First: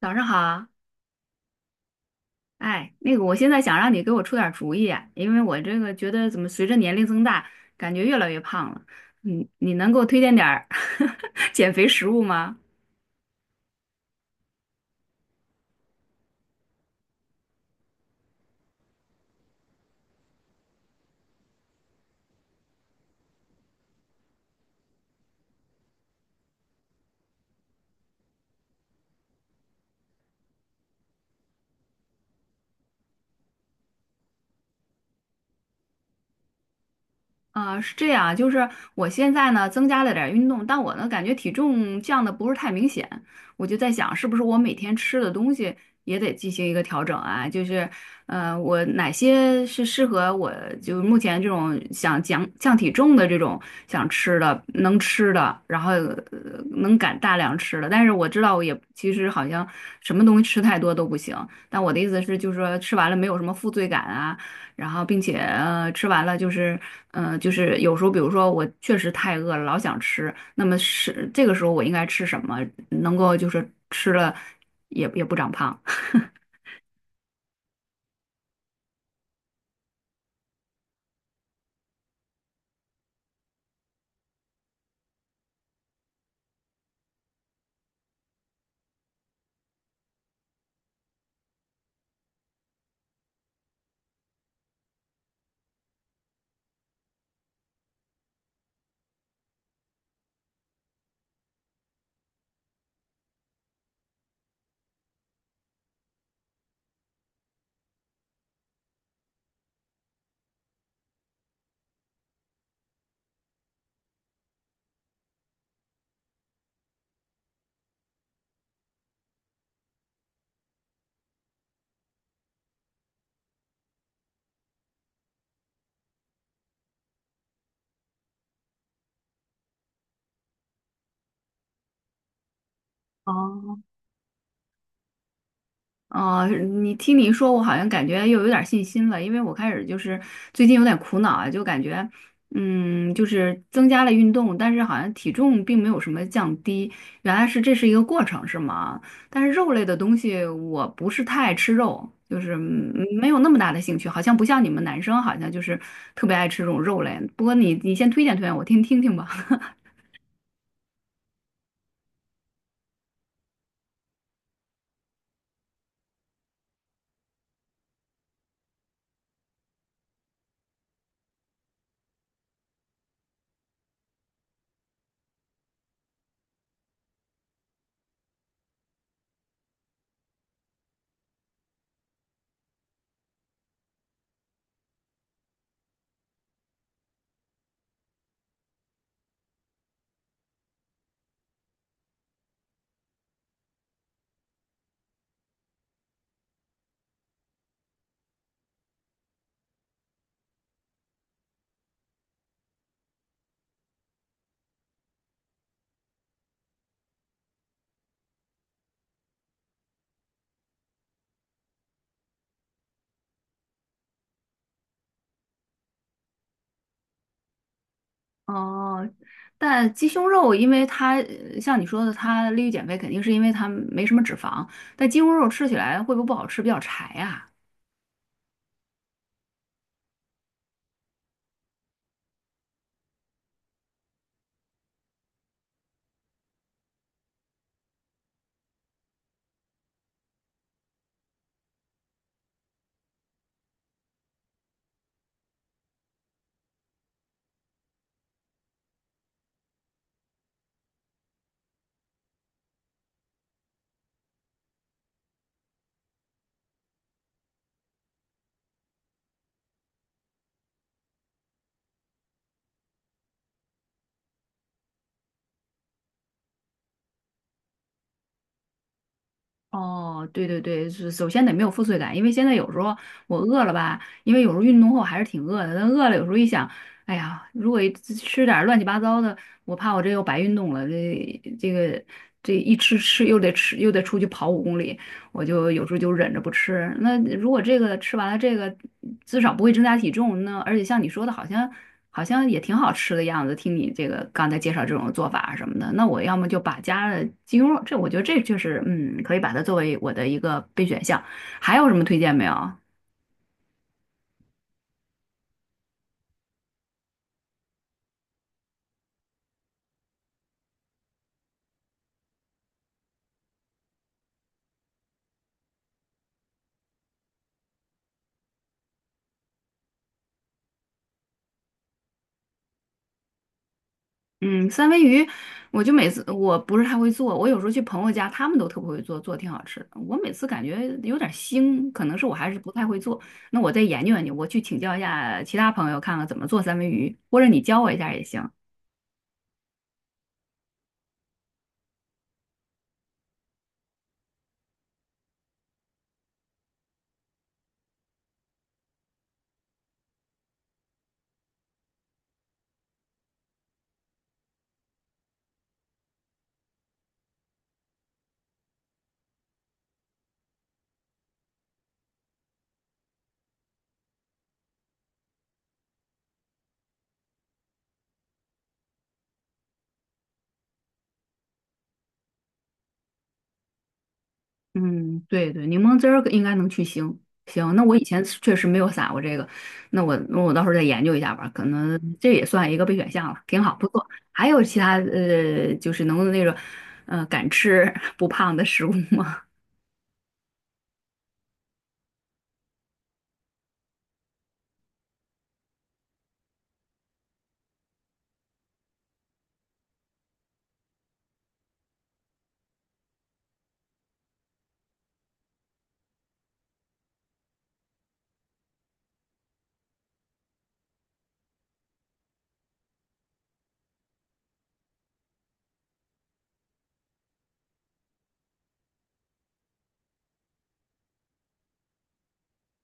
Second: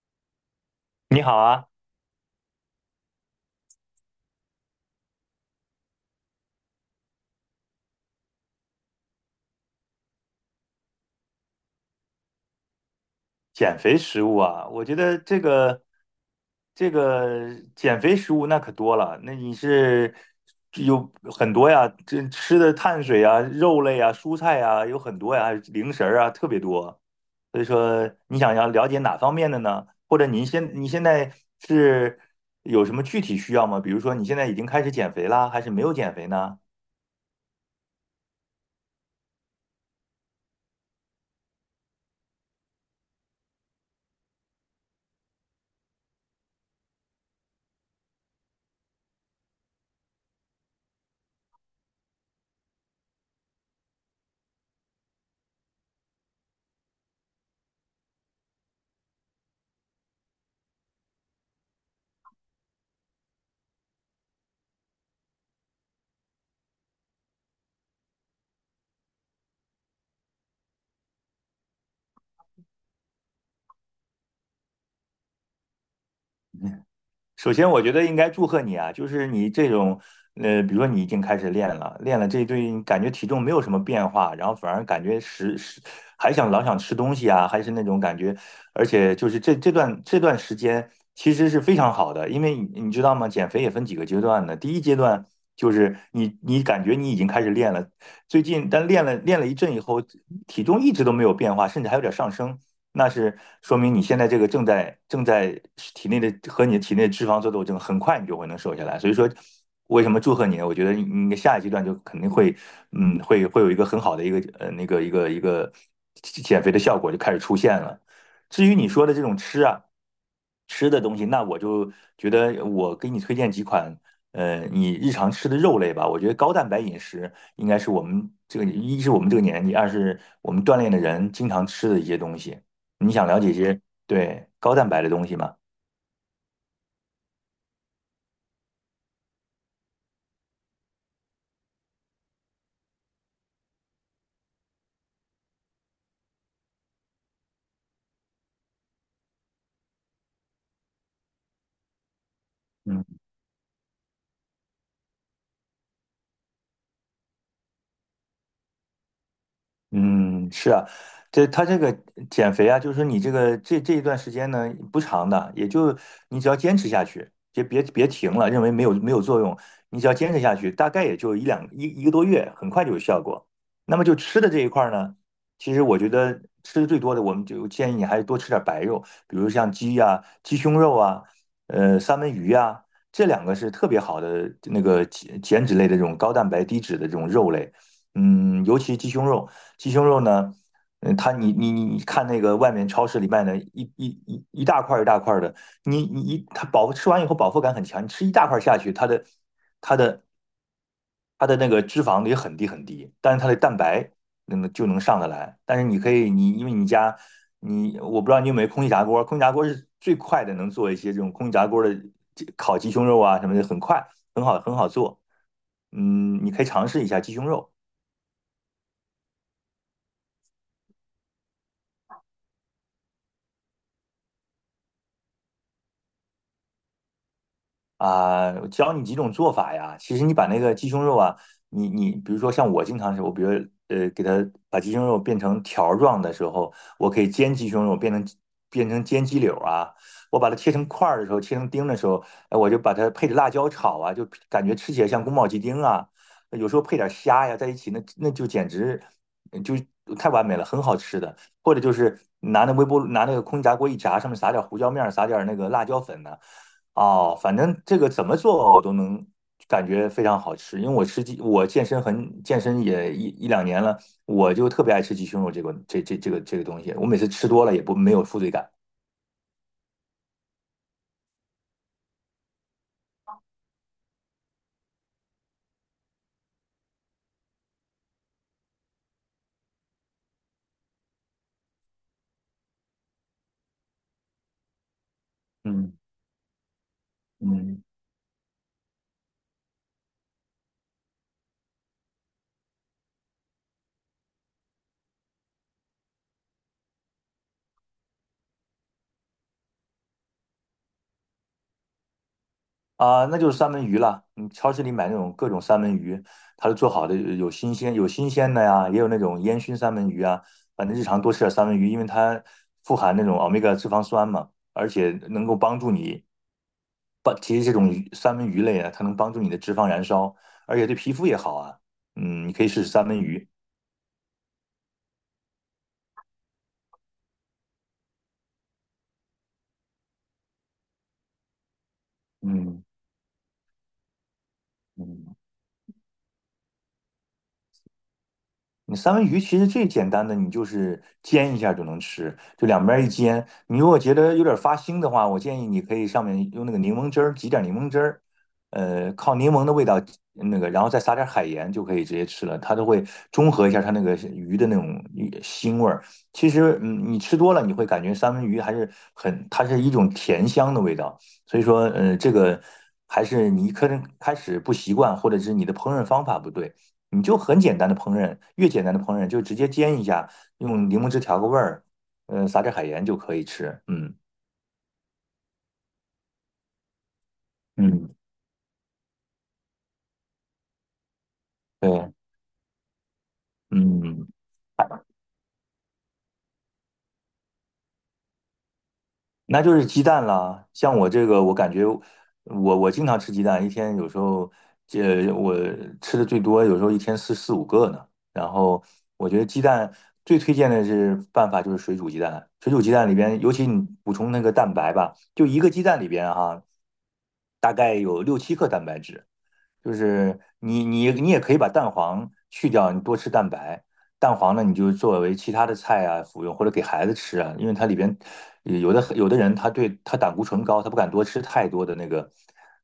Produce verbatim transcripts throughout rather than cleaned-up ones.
早上好。你好啊。哎，那个，我现在想让你给我出点儿主意啊，因为我这个觉得怎么随着年龄增大，感觉越来越胖了。你你能给我推荐点儿 减肥食物吗？减肥食物啊，我觉得这个这个减肥食物那可多了，那你是有很多呀，这吃的碳水啊、肉类啊、蔬菜啊有很多呀，还有零食儿啊特别多。所以说，你想要了解哪方面的呢？或者您现你现在是有什么具体需要吗？比如说你现在已经开始减肥啦，还是没有减肥呢？啊，是这样，就是我现在呢增加了点儿运动，但我呢感觉体重降的不是太明显，我就在想是不是我每天吃的东西也得进行一个调整啊？就是，呃，我哪些是适合我就目前这种想降降体重的这种想吃的能吃的，然后呃能敢大量吃的，但是我知道我也其实好像什么东西吃太多都不行，但我的意思是就是说吃完了没有什么负罪感啊。然后并且呃吃完了就是呃就是有时候比如说我确实太饿了，老想吃，那么是这个时候我应该吃什么，能够就是吃了也也不长胖。首先，我觉得应该祝贺你啊，就是你这种，呃，比如说你已经开始练了，练了这一对，感觉体重没有什么变化，然后反而感觉食食还想老想吃东西啊，还是那种感觉，而且就是这这段这段时间其实是非常好的，因为你你知道吗？减肥也分几个阶段的，第一阶段就是你你感觉你已经开始练了，最近但练了练了一阵以后，体重一直都没有变化，甚至还有点上升。那是说明你现在这个正在正在体内的和你的体内的脂肪做斗争，很快你就会能瘦下来。所以说，为什么祝贺你呢？我觉得你的下一阶段就肯定会，嗯，会会有一个很好的一个呃那个一个一个减肥的效果就开始出现了。至于你说的这种吃啊，吃的东西，那我就觉得我给你推荐几款，呃，你日常吃的肉类吧。我觉得高蛋白饮食应该是我们这个，一是我们这个年纪，二是我们锻炼的人经常吃的一些东西。你想了解一些对高蛋白的东西吗？哦，你听你说，我好像感觉又有点儿信心了，因为我开始就是最近有点苦恼啊，就感觉，嗯，就是增加了运动，但是好像体重并没有什么降低，原来是这是一个过程，是吗？但是肉类的东西我不是太爱吃肉，就是嗯嗯。没有那么大的兴趣，好像不像你们男生，好像就是特别爱吃这种肉类。不过你你先推荐推荐我听听听吧。嗯，是啊，这他这个减肥啊，就是说你这个这这一段时间呢不长的，也就你只要坚持下去，别别别停了，认为没有没有作用，你只要坚持下去，大概也就一两一一个多月，很快就有效果。那么就吃的这一块儿呢，其实我觉得吃的最多的，我们就建议你还是多吃点白肉，比如像鸡呀、鸡胸肉啊，呃，三文鱼呀、这两个是特别好的那个减减脂类的这种高蛋白低脂的这种肉类。嗯，尤其鸡胸肉。鸡胸肉呢，嗯，它你你你你看那个外面超市里卖的一一一一大块一大块的，你你一它饱吃完以后饱腹感很强，你吃一大块下去，它的它的它的那个脂肪也很低很低，但是它的蛋白能就能上得来。但是你可以你因为你家你我不知道你有没有空气炸锅，空气炸锅是最快的能做一些这种空气炸锅的烤鸡胸肉啊什么的，很快很好很好做。嗯，你可以尝试一下鸡胸肉。哦，但鸡胸肉，因为它呃像你说的，它利于减肥，肯定是因为它没什么脂肪。但鸡胸肉吃起来会不会不好吃，比较柴呀。啊，我教你几种做法呀。其实你把那个鸡胸肉啊，你你比如说像我经常是，我比如呃给它把鸡胸肉变成条儿状的时候，我可以煎鸡胸肉变成变成煎鸡柳啊。我把它切成块儿的时候，切成丁的时候，哎，我就把它配着辣椒炒啊，就感觉吃起来像宫保鸡丁啊。有时候配点虾呀在一起，那那就简直呃就太完美了，很好吃的。或者就是拿那微波炉拿那个空气炸锅一炸，上面撒点胡椒面儿，撒点那个辣椒粉呢、哦，反正这个怎么做我都能感觉非常好吃，因为我吃鸡，我健身很健身也一一两年了，我就特别爱吃鸡胸肉这个这这这个这个东西，我每次吃多了也不没有负罪感。哦，对对对，是首先得没有负罪感，因为现在有时候我饿了吧，因为有时候运动后还是挺饿的，但饿了有时候一想，哎呀，如果一吃点儿乱七八糟的，我怕我这又白运动了，这这个这一吃吃又得吃又得出去跑五公里，我就有时嗯候就忍着不吃。那如果这嗯。个吃完了，这个至少不会增加体重。那而且像你说的，好像好像也挺好吃的样子。听你这个刚才介绍这种做法什么的，那我要么就把加了鸡胸肉，这我觉得这就是嗯，可以把它作为我的一个备选项。还有什么推荐没有？啊，那就是三文鱼了。你超市里买那种各种三文鱼，它都做好的，有新鲜有新鲜的呀，也有那种烟熏三文鱼啊。反正日常多吃点三文鱼，因为它富含那种欧米伽脂肪酸嘛，而且能够帮助你。帮，其实这种鱼三文鱼类啊，它能帮助你的脂肪燃烧，而且对皮肤也好啊。嗯，你可以试试三文鱼。嗯，三文鱼，我就每次我不是太会做，我有时候去朋友家，他们都特别会做，做挺好吃的。我每次感觉有点腥，可能是我还是不嗯太会做。那我再研究研究，我去请教一嗯。下其他朋友，看看怎么做三文鱼，或者你教我一下也行。你三文鱼其实最简单的，你就是煎一下就能吃，就两边一煎。你如果觉得有点发腥的话，我建议你可以上面用那个柠檬汁儿挤点柠檬汁儿，呃，靠柠檬的味道那个，然后再撒点海盐就可以直接吃了，它都会中和一下它那个鱼的那种鱼腥味儿。其实，嗯，你吃多了你会感觉三文鱼还是很，它是一种甜香的味道。所以说，呃，这个还是你可能开始不习惯，或者是你的烹饪方法不对。你就很简单的烹饪，越简单的烹饪就直接煎一下，用柠檬汁调个味儿，嗯，撒点海盐就可以吃。嗯嗯，对对，柠檬汁儿应该能去腥。行，那我以嗯，前确实没有撒过这个，那我那我到时候再研究一下吧，可能对，这也算一个备选项了，挺好，不错。嗯。还有其他呃，就是能那种呃敢吃 不胖的食物吗？那就是鸡蛋啦。像我这个，我感觉我我经常吃鸡蛋，一天有时候这我吃的最多，有时候一天四四五个呢。然后我觉得鸡蛋最推荐的是办法就是水煮鸡蛋，水煮鸡蛋里边，尤其你补充那个蛋白吧，就一个鸡蛋里边哈、大概有六七克蛋白质。就是你你你也可以把蛋黄去掉，你多吃蛋白。蛋黄呢，你就作为其他的菜啊服用，或者给孩子吃啊，因为它里边有的有的人他对他胆固醇高，他不敢多吃太多的那个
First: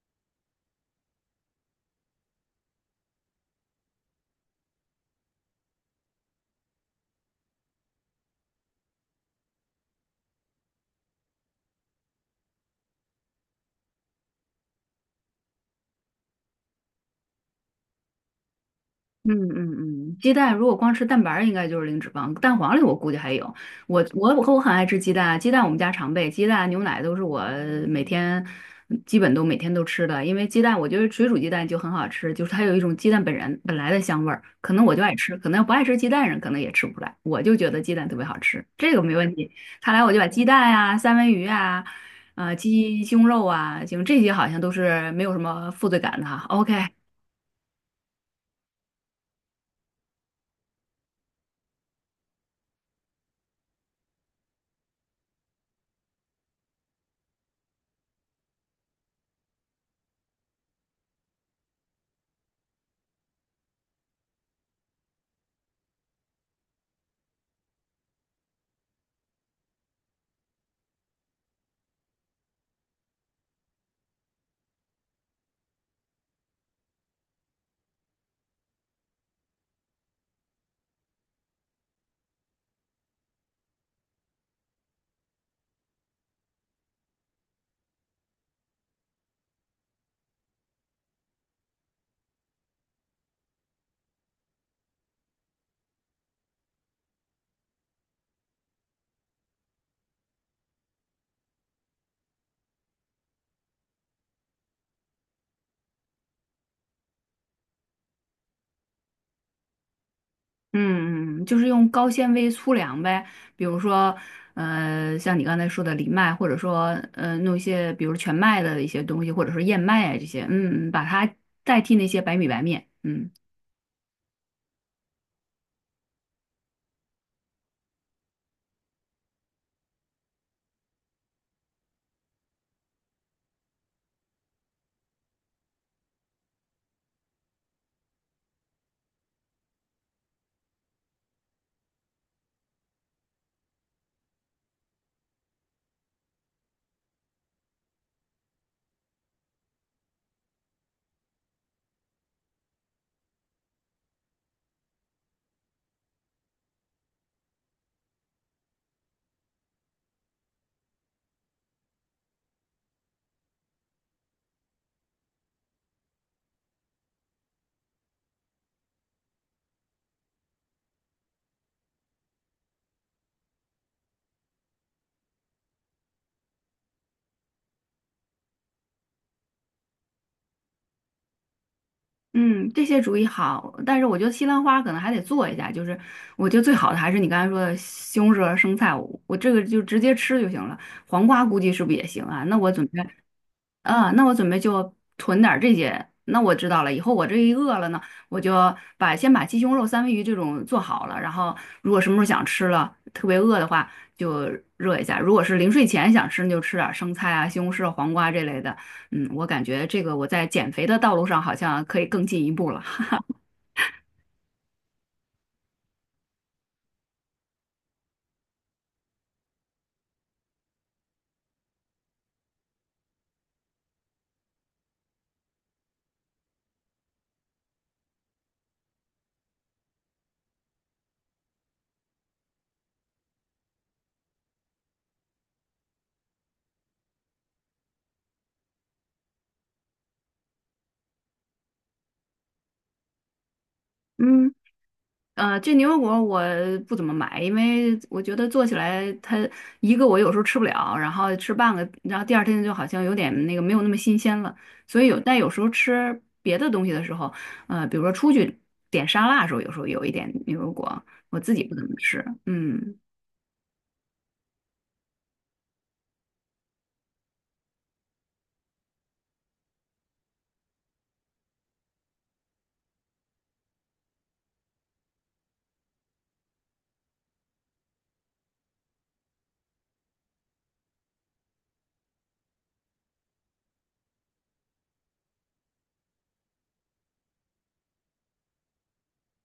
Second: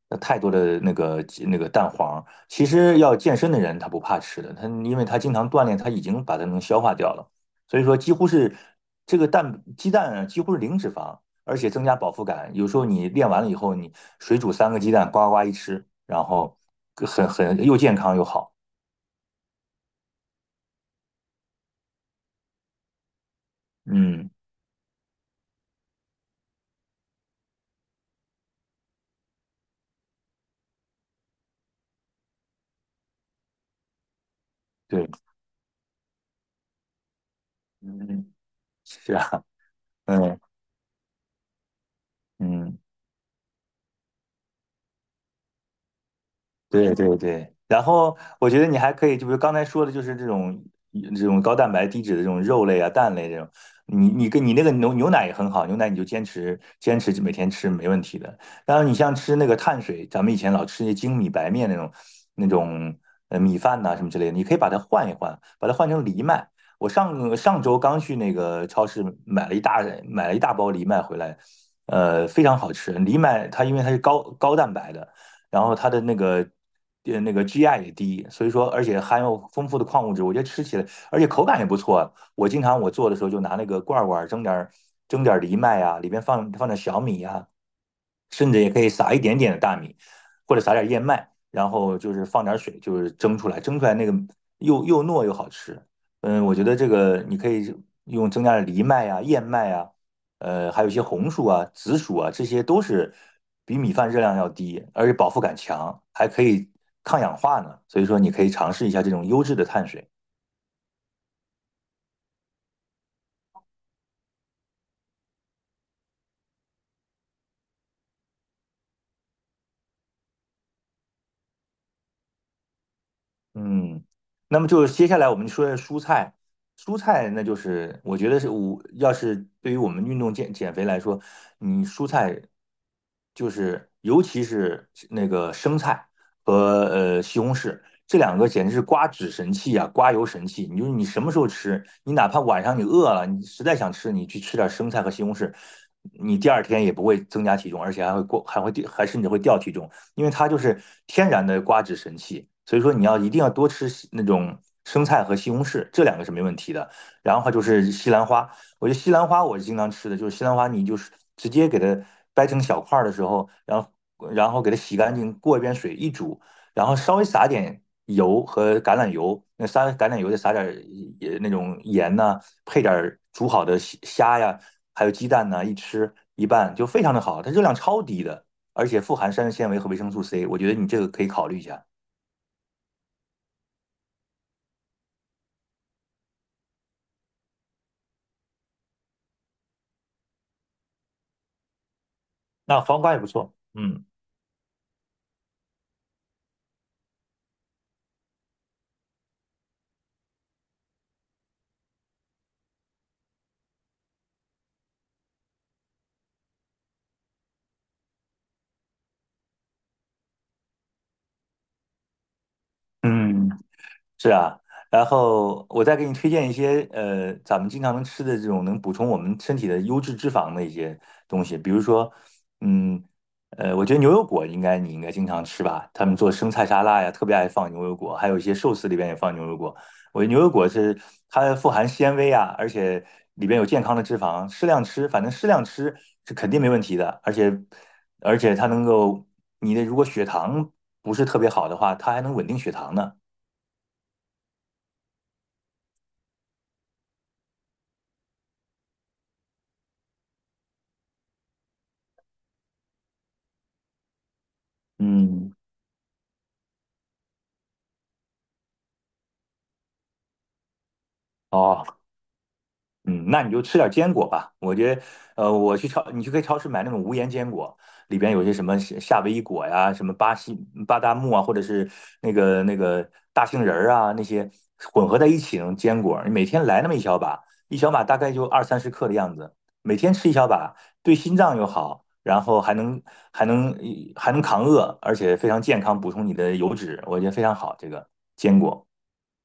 呃太多的那个那个蛋黄。其实要健身的人他不怕吃的，他因为他经常锻炼，他已经把它能消化掉了。所以说几乎是这个蛋鸡蛋啊，几乎是零脂肪。而且增加饱腹感。有时候你练完了以后，你水煮三个鸡蛋，呱呱一吃，然后很很又健康又好。嗯嗯嗯，鸡蛋如果光吃蛋白儿应该就是零脂肪。蛋黄里我估计还有。我嗯，我我和我很爱吃鸡蛋啊，鸡蛋我们家常备，鸡蛋牛奶都是我每天基本都每天都吃的。因为鸡蛋，我觉得水煮鸡蛋就很好吃，就是它有一种鸡蛋本人本来的香味儿。可能我就对，爱吃，可能不爱吃鸡蛋人可能也吃不出来。我就觉得鸡蛋特别嗯，好吃，这个是没问啊，题。看来我就把嗯鸡蛋啊、三文鱼啊、呃嗯。鸡胸肉啊，行，这些好像都是没有什么负罪感的哈。OK。对对对，然后我觉得你还可以，就比如刚才说的，就是这种呃这种高蛋白、低脂的这种肉类啊、蛋类这种，你你跟你那个牛牛奶也很好，牛奶你就坚持坚持每天吃没问题的。当然后你像吃那个碳水，咱们以前老吃那精米白面那种那种呃米饭呐、什么之类的，你可以把它换一换，把它换成藜麦。我上上周刚去那个超市买了一大买了一大包藜麦回来，呃，非常好吃。藜麦它因为它是高高蛋白的。然后它的那个呃那个 G I 也低，所以说而且含有丰富的矿物质，我觉得吃起来而且口感也不错。我经常我做的时候就拿那个罐罐蒸点儿蒸点儿藜麦啊，里边放放点小米啊，甚至也可以撒一点点的大米，或者撒点燕麦，然后就是放点水，就是蒸出来，蒸出来那个又又糯又好吃。嗯，我觉得这个你可以用增加的藜麦啊、燕麦啊，呃，还有一些红薯啊、紫薯啊，这些都是比米饭热量要低，而且饱腹感强，还可以抗氧化呢。所以说，你可以尝试一下这种优质的碳水。嗯嗯，就是用高纤维粗粮呗，比如说，呃，像你刚才说的藜麦，或者说，呃，弄一些，比如全麦的一些东西，或者说燕麦啊这些，嗯，嗯把它代替那些白米白面。嗯嗯，那么就是接下来我们说蔬菜，蔬菜那就是我觉得是我要是对于我们运动减减肥来说，你蔬菜就是尤其是那个生菜和呃西红柿，这两个简直是刮脂神器啊，刮油神器。你就是你什么时候吃，你哪怕晚上你饿了，你实在想吃，你去吃点生菜和西红柿，你第二天也不会增加体重，而且还会过还会掉还甚至会掉体重。因为它就是天然的刮脂神器，所以说你要一定要多吃那种生菜和西红柿，这两个是没问题的。然后还就是西兰花，我觉得西兰花我是经常吃的，就是西兰花你就是直接给它掰成小块儿的时候，然后然后给它洗干净，过一遍水一煮，然后稍微撒点油和橄榄油，那撒橄榄油再撒点儿那种盐呐、配点煮好的虾虾呀，还有鸡蛋呐、一吃一拌就非常的好，它热量超低的。而且富含膳食纤维和维生素 C,我觉得你这个可以考虑一下。嗯，这些主意好，但是我觉得西兰花可能还得做一下，就是我觉得最好的还是你刚才说的西红柿和生菜，我，我这个就直接吃就行了，黄瓜估计是不是也行啊？那我那准备黄瓜也不错，嗯啊，那我准备就囤点儿这些。那我知道了，以后我这一饿了呢，我就把先把鸡胸肉、三文鱼这种做好了，然后如果什么时候想吃了，特别饿的话就热一下。如果是临睡前想吃，那就吃点儿生菜啊、西红柿、黄瓜这类的。嗯，我感觉这个我在减肥的道路上好像可以更进一步了。嗯，是啊，然后我再给你推荐一些呃，咱们经常能吃的这种能补充我们身体的优质脂肪的一些东西，比如说，嗯，呃，我觉得牛油果应该你应该经常吃吧，他们做生菜沙拉呀，特别爱放牛油果，还有一些寿司里边也放牛油果。我觉得牛油果是它富含纤维啊，而且里边有健康的脂肪，适量吃，反正适量吃是肯定没问题的，而且而且它能够你的如果血糖不是特别好的话，它还能稳定血糖呢。嗯。呃，这牛油果我不怎么买，因为我觉得做起来它一个我有时候吃不了，然后吃半个，然后第二天就好像有点那个没有那么新鲜了。所以有，但有嗯。时候吃别的东西的时候，呃，比如说出去点沙拉的时候，有时候有一点牛油果，我自己不怎哦，么吃。嗯，嗯，那你就吃点坚果吧。我觉得，呃，我去超，你去可以超市买那种无盐坚果，里边有些什么夏夏威夷果呀，什么巴西巴旦木啊，或者是那个那个大杏仁儿啊，那些混合在一起那种坚果，你每天来那么一小把，一小把大概就二三十克的样子，每天吃一小把，对心脏又好，然后还能还能还能扛饿，而且非常健康，补充你的油脂，我觉得非常好。这个坚果，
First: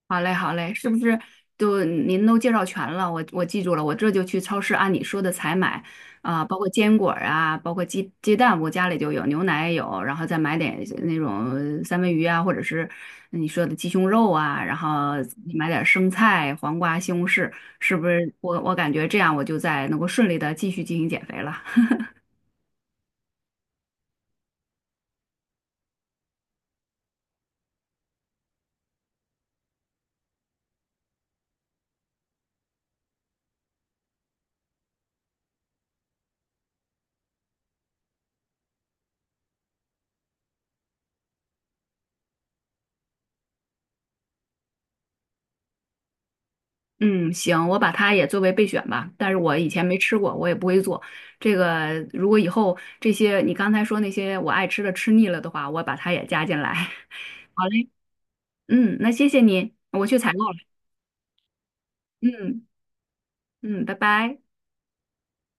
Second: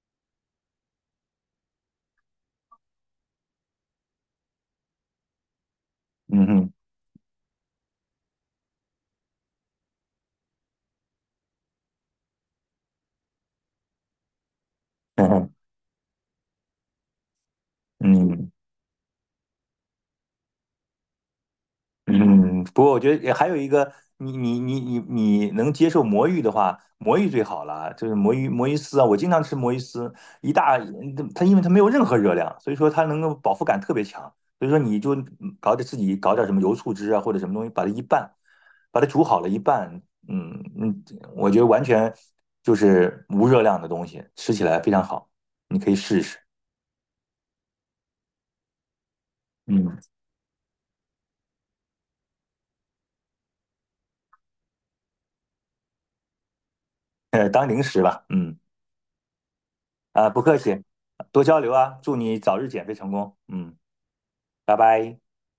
好嘞，好嘞，是不是都您都介绍全了？我我记住了，我这就去超市按你说的采买啊、嗯包括哼，坚果儿啊，包括鸡鸡蛋，我家里就有，牛奶也有，然后再买点那种三文鱼啊，或者是你说的鸡胸肉啊，然后嗯哼，买点生菜、黄瓜、西红柿，是不是嗯。我？我感觉这样我就在能够顺利的继续进行减肥了。嗯，不过我觉得也还有一个，你你你你你能接受魔芋的话，魔芋最好了，就是魔芋魔芋丝啊，我经常吃魔芋丝，一大嗯它因为它没有任何热量，所以说它能够饱腹感特别强，所以说你就搞点自己搞点什么油醋汁啊或者什么东西，把它一拌，把它煮好了一拌，嗯嗯，我觉得完全就是无热量的东西，吃起来非常好，你可以试一试，嗯，行，我把它也作为备选吧。但是我以前没嗯，吃过，我也不会做。这个如果以后这些你刚才说那些我爱吃的吃腻了的话，我把它也加进来。呃，好当零嘞，食吧，嗯。嗯，那谢谢你，我去啊，采购不客了。气，多交流啊，祝你早嗯日减肥成功。嗯，嗯，拜拜。拜拜。